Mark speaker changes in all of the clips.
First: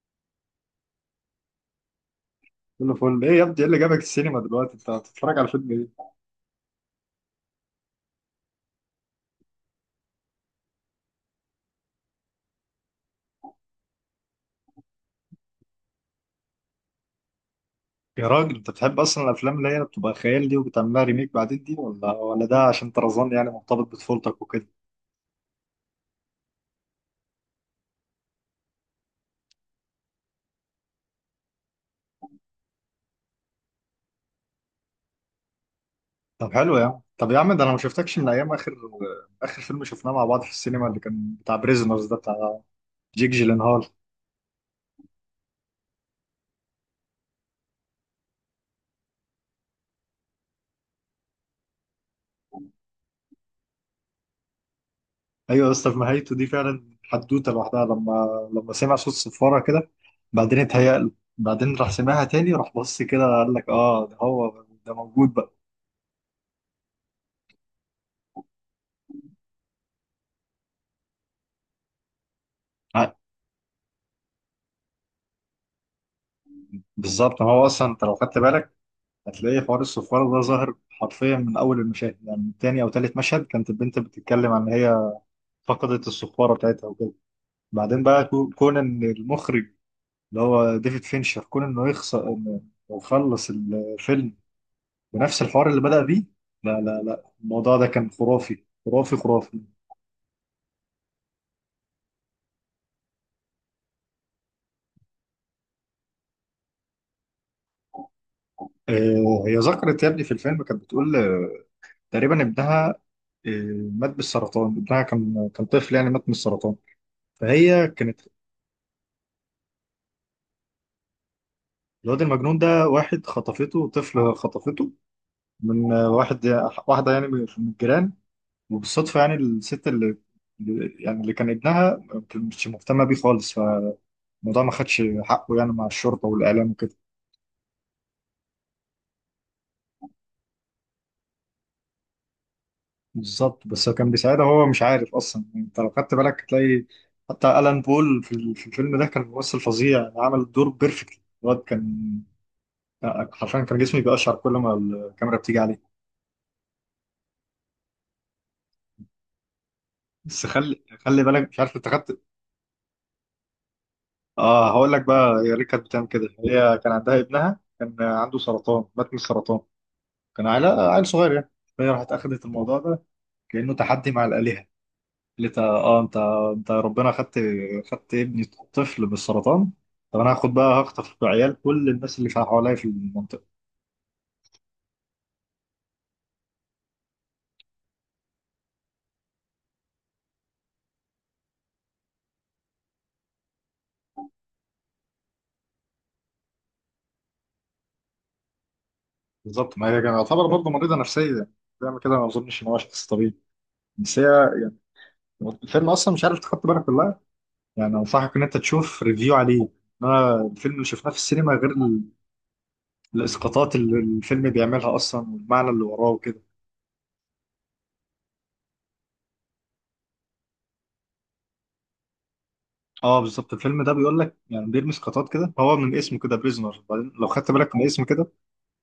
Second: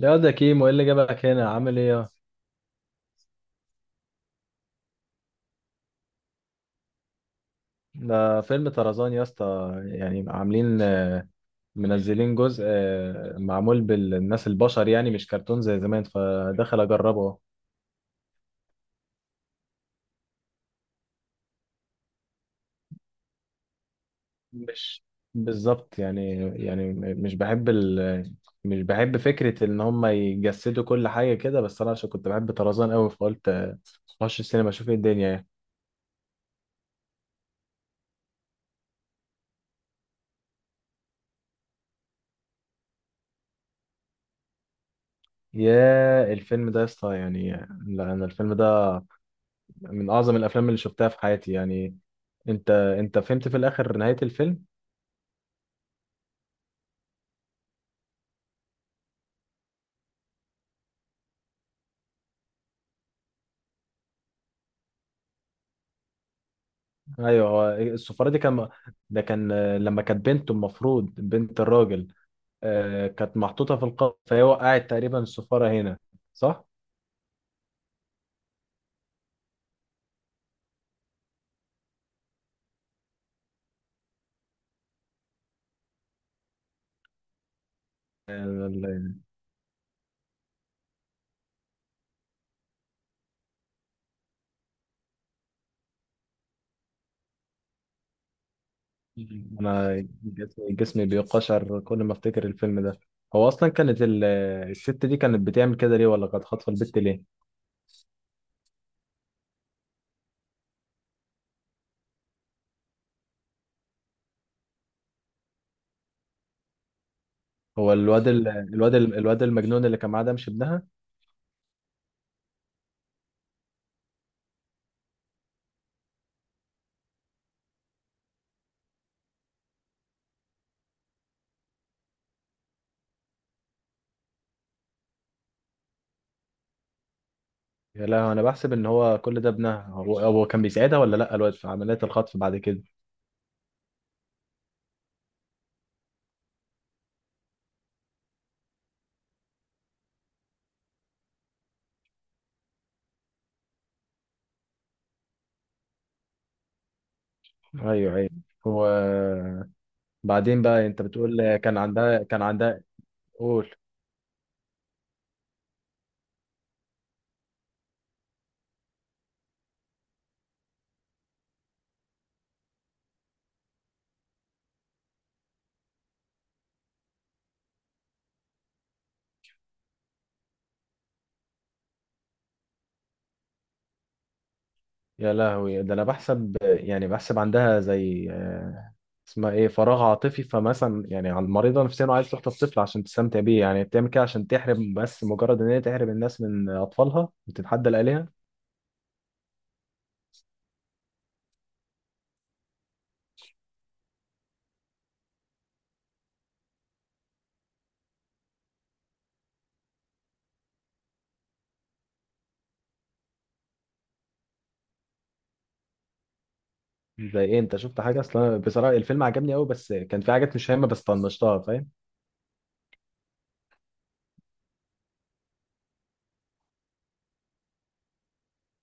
Speaker 1: لا، ده كيمو. ايه اللي جابك هنا؟ عامل ايه
Speaker 2: كله فل ايه يا ابني؟ ايه اللي جابك السينما دلوقتي؟ انت بتتفرج على فيلم ايه؟
Speaker 1: ده فيلم طرزان يا اسطى. يعني عاملين، منزلين جزء، معمول بالناس البشر، يعني مش كرتون زي زمان، فدخل اجربه أهو.
Speaker 2: يا راجل، انت بتحب اصلا الافلام اللي هي بتبقى خيال دي وبتعملها ريميك بعدين دي؟ ولا ده عشان طرزان يعني مرتبط بطفولتك وكده؟
Speaker 1: مش بالظبط يعني. يعني مش بحب فكرة ان هم يجسدوا كل حاجة كده، بس انا عشان كنت بحب طرزان قوي فقلت اخش السينما اشوف ايه الدنيا، يعني.
Speaker 2: طب حلو يا عم، طب يا عم، ده انا ما شفتكش من ايام اخر فيلم شفناه مع بعض في السينما، اللي كان بتاع بريزنرز ده، بتاع جيك جيلنهال.
Speaker 1: يا، الفيلم ده يا اسطى، يعني لا، انا الفيلم ده من اعظم الافلام اللي شفتها في حياتي، يعني. انت فهمت في الاخر نهاية الفيلم؟
Speaker 2: ايوه يا اسطى، في نهايته دي فعلا حدوته لوحدها، لما سمع صوت صفاره كده، بعدين اتهيأ له، بعدين راح سمعها تاني، راح بص كده قال لك: اه، ده هو ده موجود بقى.
Speaker 1: ايوه، هو السفارة دي كان، ده كان لما كانت بنته، المفروض بنت الراجل،
Speaker 2: ع-
Speaker 1: كانت محطوطة في القبر، فهي وقعت تقريبا السفارة هنا. صح.
Speaker 2: بالظبط. ما هو اصلا انت لو خدت بالك هتلاقي حوار الصفارة ده ظاهر حرفيا من أول المشاهد، يعني من تاني أو تالت مشهد كانت البنت بتتكلم عن إن هي فقدت الصفارة بتاعتها وكده. بعدين بقى كون إن
Speaker 1: آه،
Speaker 2: المخرج اللي هو ديفيد فينشر، كون إنه يخسر، إنه يخلص الفيلم بنفس الحوار اللي بدأ بيه. لا لا لا، الموضوع ده كان خرافي خرافي خرافي.
Speaker 1: انا جسمي بيقشعر كل ما افتكر الفيلم ده. هو اصلا كانت الست دي كانت بتعمل كده ليه؟ ولا كانت خاطفه البت ليه؟
Speaker 2: هي ذكرت يا ابني في الفيلم، كانت بتقول تقريبا ابنها مات بالسرطان. ابنها كان طفل يعني، مات من السرطان، فهي
Speaker 1: هو
Speaker 2: كانت.
Speaker 1: الواد المجنون اللي كان معاه ده مش ابنها؟
Speaker 2: الواد المجنون ده واحد خطفته، طفل خطفته من واحدة يعني، من الجيران. وبالصدفة يعني الست اللي يعني اللي كان ابنها مش مهتمة بيه خالص، فالموضوع ما خدش حقه يعني مع الشرطة والإعلام وكده.
Speaker 1: يا، لا، انا بحسب ان هو كل ده ابنها. هو كان بيساعدها، ولا لا، الواد في عمليات الخطف بعد كده؟
Speaker 2: بالظبط، بس هو كان بيساعدها، هو مش عارف أصلا. أنت لو خدت بالك هتلاقي حتى ألان بول في الفيلم ده كان ممثل فظيع، عمل الدور بيرفكت. الواد كان حرفيا، كان جسمي بيقشعر كل ما الكاميرا بتيجي عليه.
Speaker 1: ايوه، ايوه.
Speaker 2: بس
Speaker 1: وبعدين
Speaker 2: خلي
Speaker 1: بقى، انت
Speaker 2: خلي بالك،
Speaker 1: بتقول
Speaker 2: مش عارف
Speaker 1: كان
Speaker 2: انت خدت.
Speaker 1: عندها. قول.
Speaker 2: اه، هقول لك بقى. هي ليه كانت بتعمل كده؟ هي كان عندها ابنها، كان عنده سرطان، مات من السرطان، كان عيل صغير يعني. فهي راحت اخذت الموضوع ده كانه تحدي مع الالهه. قالت: اه، انت يا ربنا خدت ابني، طفل بالسرطان، طب انا هاخد بقى، هخطف بعيال كل الناس اللي في حواليا في المنطقه.
Speaker 1: يا لهوي! ده انا بحسب، يعني بحسب عندها زي، اسمها ايه، فراغ عاطفي. فمثلا يعني، على المريضه نفسيا وعايز تخطف طفل عشان تستمتع بيه، يعني بتعمل كده عشان تحرم، بس مجرد ان هي تحرم الناس من اطفالها وتتحدى الالهه.
Speaker 2: بالظبط. ما هي كانت تعتبر برضه مريضه نفسيه يعني، بتعمل كده. ما اظنش ان هو شخص طبيعي، بس هي يعني. الفيلم اصلا مش عارف تحط بالك ولا لا، يعني انصحك ان انت تشوف ريفيو عليه. انا الفيلم اللي شفناه في السينما غير، الاسقاطات اللي الفيلم بيعملها اصلا والمعنى اللي وراه وكده.
Speaker 1: زي ايه؟ انت شفت حاجه اصلا؟ بصراحه الفيلم عجبني قوي، بس كان في حاجات مش هامه بس طنشتها، فاهم؟
Speaker 2: اه بالظبط، الفيلم ده بيقول لك يعني، بيرمي اسقاطات كده. هو من اسمه كده بريزنر، بعدين لو خدت بالك من اسمه كده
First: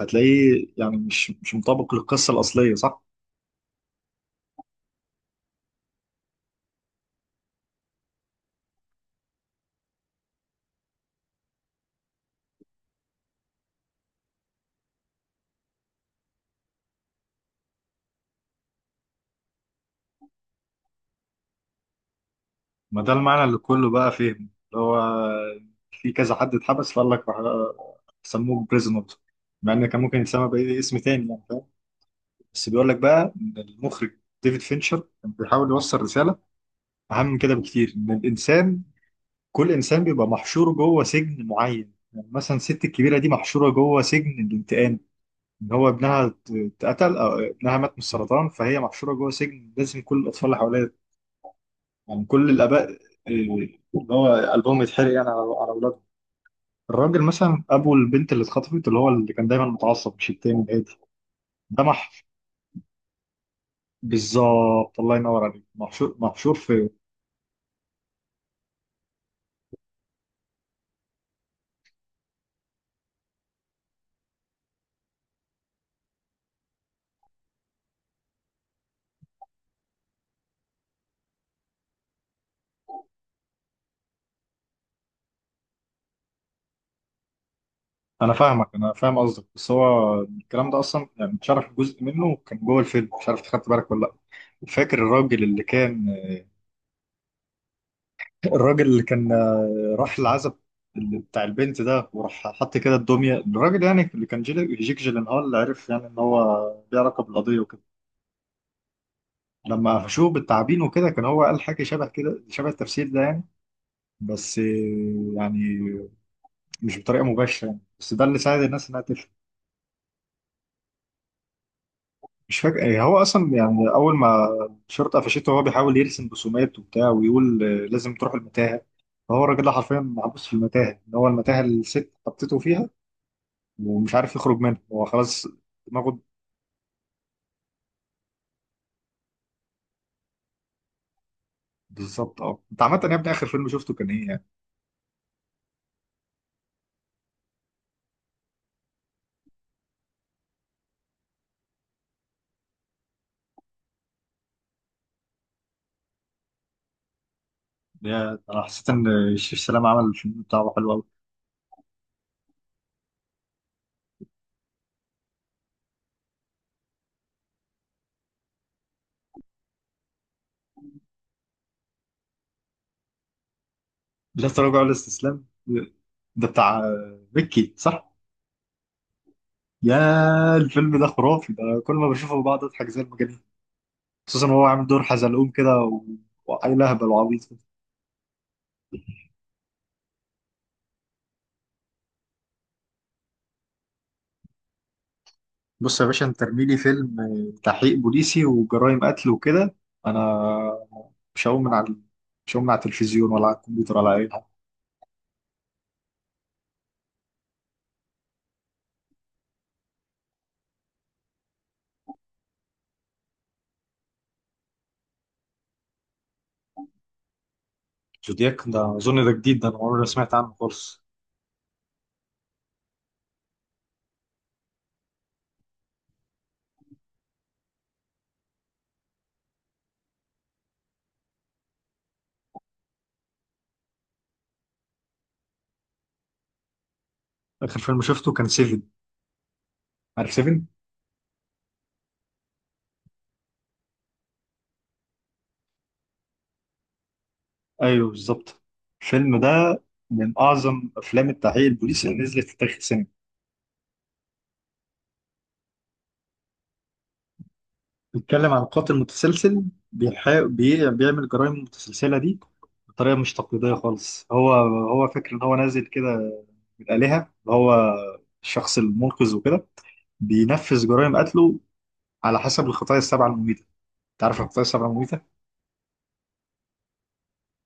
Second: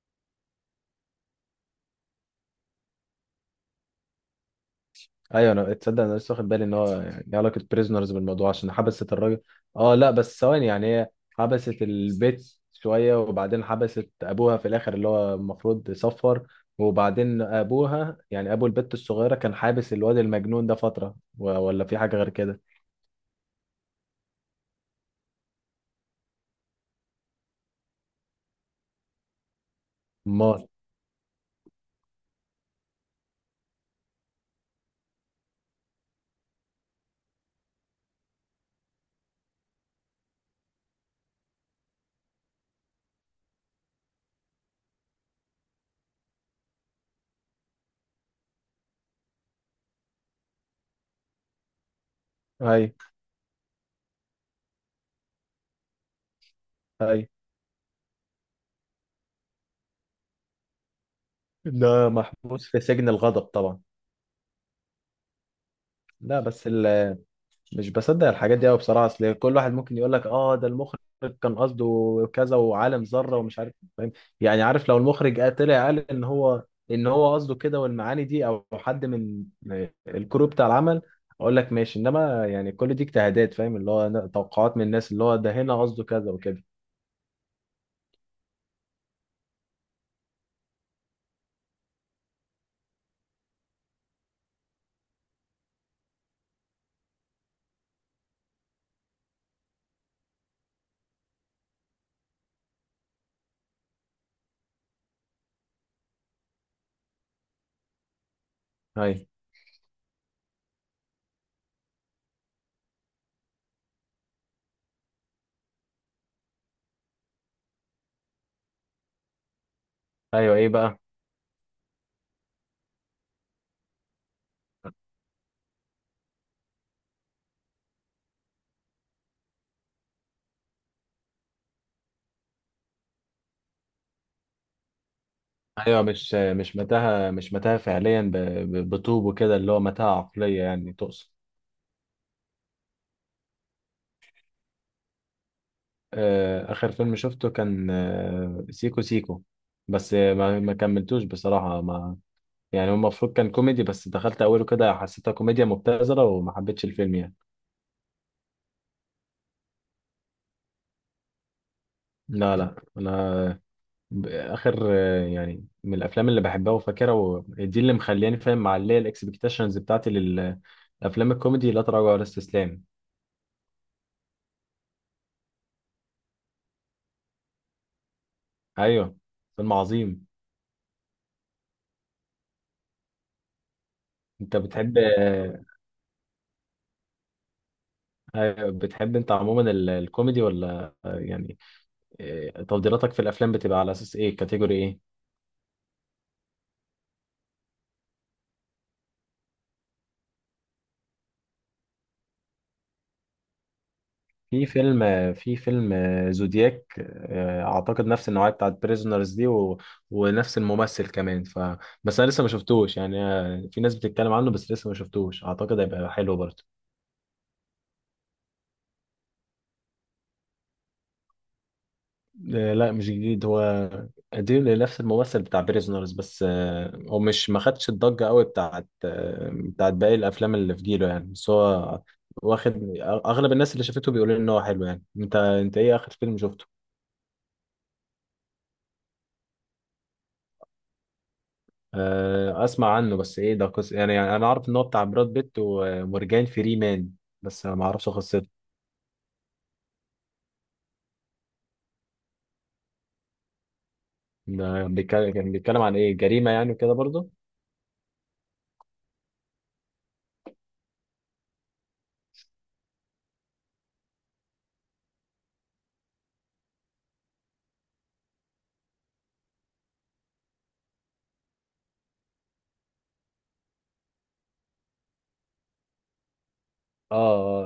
Speaker 2: هتلاقيه يعني مش مطابق للقصه الاصليه، صح؟
Speaker 1: ايوه، انا تصدق، انا لسه واخد بالي ان هو يعني ليه علاقه بريزنرز بالموضوع، عشان حبست الراجل. اه، لا، بس ثواني يعني، هي حبست البيت شويه، وبعدين حبست ابوها في الاخر اللي هو المفروض يصفر، وبعدين ابوها يعني ابو البت الصغيره كان حابس الواد المجنون ده فتره، ولا في حاجه غير كده؟
Speaker 2: ما ده المعنى اللي كله بقى فهم، اللي هو في كذا حد اتحبس فقال لك سموه بريزنر، مع ان كان ممكن يتسمى
Speaker 1: امال.
Speaker 2: باي اسم تاني يعني، فاهم. بس بيقول لك بقى ان المخرج ديفيد فينشر كان بيحاول يوصل رساله اهم من كده بكتير، ان الانسان، كل انسان بيبقى محشور جوه سجن معين. يعني مثلا الست الكبيره دي محشوره جوه سجن الانتقام، ان هو ابنها اتقتل او ابنها مات من السرطان، فهي محشوره جوه سجن لازم كل الاطفال اللي حواليها، يعني كل الاباء،
Speaker 1: اي،
Speaker 2: اللي هو قلبهم يتحرق يعني على اولادهم. الراجل
Speaker 1: اي.
Speaker 2: مثلا ابو البنت اللي اتخطفت، اللي هو اللي كان دايما متعصب، مش التاني الهادي. ده
Speaker 1: ده
Speaker 2: مح
Speaker 1: محبوس في سجن الغضب طبعا.
Speaker 2: بالظبط، الله ينور عليك، محشور،
Speaker 1: لا،
Speaker 2: محشور
Speaker 1: بس
Speaker 2: في.
Speaker 1: مش بصدق الحاجات دي قوي بصراحه. اصل كل واحد ممكن يقول لك اه، ده المخرج كان قصده كذا وعالم ذره ومش عارف، فاهم؟ يعني عارف، لو المخرج طلع قال ان هو، قصده كده والمعاني دي، او حد من الكرو بتاع العمل، اقول لك ماشي. انما يعني كل دي اجتهادات، فاهم، اللي هو توقعات من الناس، اللي هو ده هنا قصده كذا وكده.
Speaker 2: انا فاهم قصدك، بس هو الكلام ده اصلا يعني اتشرح جزء منه كان جوه الفيلم، مش عارف خدت بالك ولا لا. فاكر الراجل اللي كان راح العزب اللي بتاع البنت ده، وراح حط كده الدميه، الراجل يعني اللي كان جيك جيلنهال، اللي عرف يعني ان هو ليه علاقه بالقضيه وكده.
Speaker 1: ايوه،
Speaker 2: لما قفشوه بالتعابين وكده، كان هو قال حاجه شبه كده، شبه التفسير ده يعني، بس يعني مش بطريقه مباشره يعني، بس ده اللي ساعد الناس انها تفهم.
Speaker 1: ايوه. ايه بقى؟
Speaker 2: مش فاكر ايه هو اصلا، يعني اول ما الشرطه قفشته هو بيحاول يرسم رسومات وبتاع ويقول لازم تروح المتاهه. فهو الراجل ده حرفيا محبوس في المتاهه، ان هو المتاهه اللي الست حطيته فيها، ومش عارف يخرج منها، هو خلاص
Speaker 1: ايوه،
Speaker 2: دماغه.
Speaker 1: مش متاهه، مش متاهه فعليا، بطوب وكده، اللي هو متاهه عقليه يعني تقصد.
Speaker 2: بالظبط. اه، انت عامه يا ابني اخر فيلم شفته كان ايه يعني؟
Speaker 1: آخر فيلم شفته كان سيكو سيكو، بس ما كملتوش بصراحة. ما يعني هو المفروض كان كوميدي، بس دخلت أوله كده حسيتها كوميديا مبتذلة وما حبيتش الفيلم يعني.
Speaker 2: انا حسيت ان الشيف سلام عمل الفيلم بتاعه حلو قوي.
Speaker 1: لا، لا، أنا آخر، يعني من الأفلام اللي بحبها وفاكرها، ودي اللي مخلياني فاهم، معلية الإكسبكتيشنز بتاعتي للأفلام الكوميدي، لا تراجع ولا استسلام.
Speaker 2: لا تراجع ولا استسلام، ده بتاع مكي، صح.
Speaker 1: أيوه، فيلم عظيم.
Speaker 2: يا الفيلم ده خرافي، ده كل ما بشوفه بقعد اضحك زي المجانين، خصوصا
Speaker 1: أنت
Speaker 2: وهو عامل
Speaker 1: بتحب
Speaker 2: دور حزلقوم كده، وعيل اهبل وعبيط كده.
Speaker 1: أيوة، بتحب أنت عموما الكوميدي، ولا يعني إيه، تفضيلاتك في الافلام بتبقى على اساس ايه، كاتيجوري ايه؟
Speaker 2: بص يا باشا، انت ارمي لي فيلم تحقيق بوليسي وجرائم قتل وكده، انا مش هقوم من على مش هقوم من على التلفزيون ولا على الكمبيوتر ولا اي حاجه.
Speaker 1: في فيلم في فيلم زودياك، اعتقد نفس النوعيه بتاعت بريزونرز دي، و ونفس الممثل كمان، بس انا لسه ما شفتوش يعني. في ناس بتتكلم عنه بس لسه ما شفتوش، اعتقد هيبقى حلو برضه.
Speaker 2: زودياك ده اظن ده جديد، ده انا عمري ما سمعت عنه خالص.
Speaker 1: لا، مش جديد، هو قديم لنفس الممثل بتاع بريزونرز. بس هو مش ما خدش الضجه قوي بتاعت بتاعت باقي الافلام اللي في جيله يعني، بس هو واخد. اغلب الناس اللي شافته بيقولوا ان هو حلو يعني. انت ايه اخر فيلم شفته؟
Speaker 2: اخر فيلم شفته كان سيفن. عارف سيفن؟
Speaker 1: اسمع عنه، بس ايه ده، قصة يعني انا عارف ان هو بتاع براد بيت ومورجان فري مان، بس ما
Speaker 2: ايوه
Speaker 1: اعرفش قصته.
Speaker 2: بالظبط. الفيلم ده من اعظم افلام التحقيق البوليسي اللي نزلت في تاريخ السينما.
Speaker 1: ده كان بيتكلم عن ايه، جريمة يعني وكده برضه؟
Speaker 2: بيتكلم عن قاتل متسلسل، بيعمل جرائم متسلسلة دي بطريقة مش تقليدية خالص. هو فاكر إن هو نازل كده من الآلهة، اللي هو الشخص المنقذ وكده، بينفذ جرائم قتله على حسب الخطايا السبعة المميتة. أنت عارف الخطايا السبعة المميتة؟
Speaker 1: اه،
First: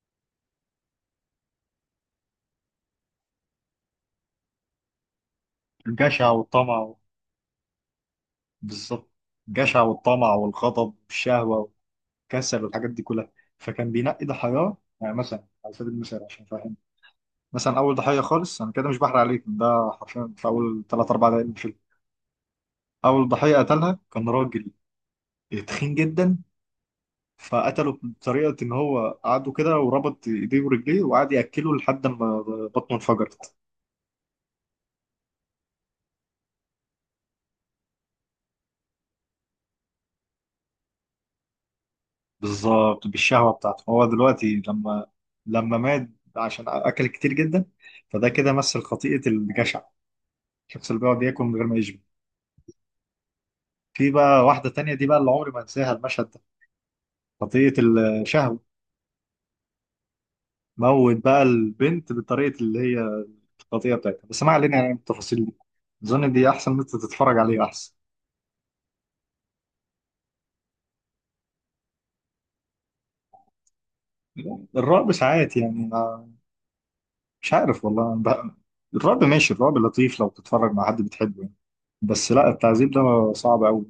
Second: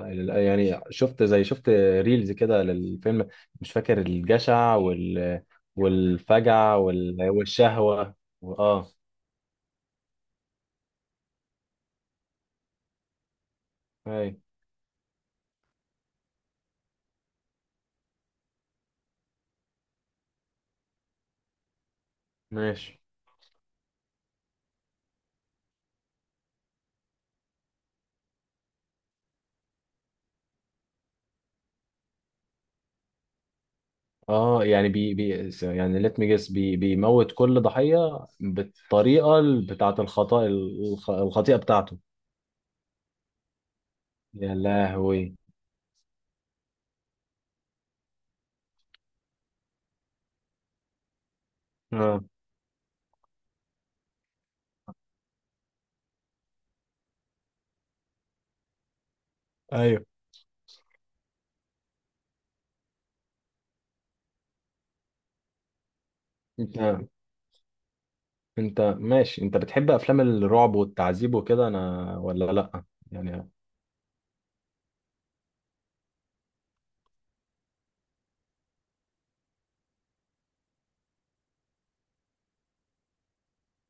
Speaker 1: يعني شفت، زي، شفت ريلز كده للفيلم، مش فاكر، الجشع
Speaker 2: الجشع والطمع
Speaker 1: والفجع
Speaker 2: و.
Speaker 1: والشهوة. اه.
Speaker 2: بالظبط، الجشع والطمع والغضب والشهوة والكسل والحاجات دي كلها. فكان بينقي
Speaker 1: اي،
Speaker 2: ضحاياه يعني، مثلا على سبيل المثال عشان أفهمك، مثلا اول ضحيه خالص، انا كده مش بحرق عليك، ده حرفيا في اول 3 4 دقايق من الفيلم.
Speaker 1: ماشي.
Speaker 2: اول ضحيه قتلها كان راجل تخين جدا، فقتله بطريقه ان هو قعده كده وربط ايديه ورجليه وقعد ياكله لحد ما بطنه انفجرت.
Speaker 1: اه، يعني بي يعني ليت مي جيس، بيموت كل ضحية بالطريقة بتاعة الخطأ، الخطيئة بتاعته.
Speaker 2: بالظبط، بالشهوه بتاعته هو.
Speaker 1: يا
Speaker 2: دلوقتي لما
Speaker 1: لهوي.
Speaker 2: لما مات عشان اكل كتير جدا، فده كده مثل خطيئه الجشع، الشخص اللي بيقعد ياكل من غير ما يشبع.
Speaker 1: اه.
Speaker 2: في بقى واحده تانية دي بقى اللي عمري ما انساها، المشهد ده خطيئه الشهوه.
Speaker 1: ايوه.
Speaker 2: موت بقى البنت بطريقة اللي هي القضية بتاعتها، بس ما علينا يعني من التفاصيل دي، أظن دي أحسن إن أنت
Speaker 1: انت
Speaker 2: تتفرج عليه أحسن.
Speaker 1: انت ماشي، انت بتحب افلام الرعب والتعذيب وكده انا ولا لا؟ يعني.
Speaker 2: الرعب ساعات يعني، ما مش عارف والله بقى. الرعب ماشي، الرعب لطيف لو تتفرج مع حد بتحبه يعني، بس لا، التعذيب ده صعب أوي.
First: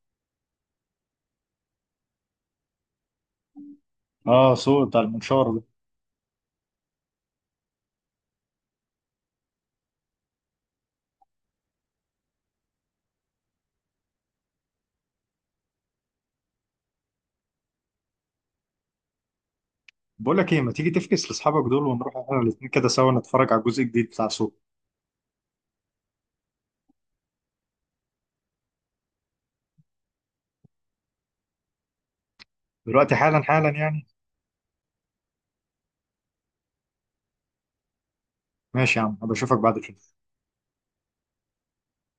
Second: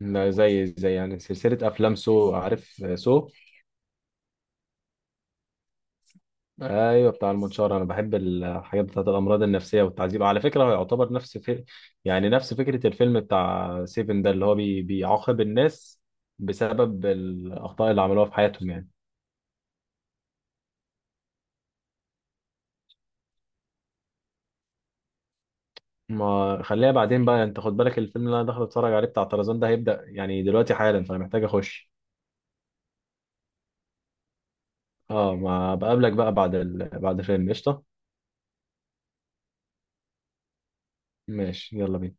Speaker 1: لا، زي يعني سلسله افلام سو، عارف سو؟
Speaker 2: آه، صوت بتاع المنشار ده.
Speaker 1: ايوه، بتاع المنشار. انا بحب الحاجات بتاعت الامراض النفسيه والتعذيب، على فكره هو يعتبر نفس يعني نفس فكره الفيلم بتاع سيفن ده، اللي هو بيعاقب الناس بسبب الاخطاء اللي عملوها في حياتهم، يعني.
Speaker 2: بقول لك إيه، ما تيجي تفكس لأصحابك دول ونروح إحنا الاتنين كده سوا نتفرج على الجزء الجديد بتاع سوق.
Speaker 1: ما خليها بعدين بقى، يعني انت خد بالك الفيلم اللي انا داخل اتفرج عليه بتاع طرزان ده هيبدا يعني دلوقتي حالا، فانا محتاج اخش.
Speaker 2: دلوقتي حالا، حالا يعني.
Speaker 1: اه، ما بقابلك بقى بعد بعد الفيلم، قشطة.
Speaker 2: ماشي يا عم، أبقى أشوفك بعد كده.
Speaker 1: ماشي، يلا بينا.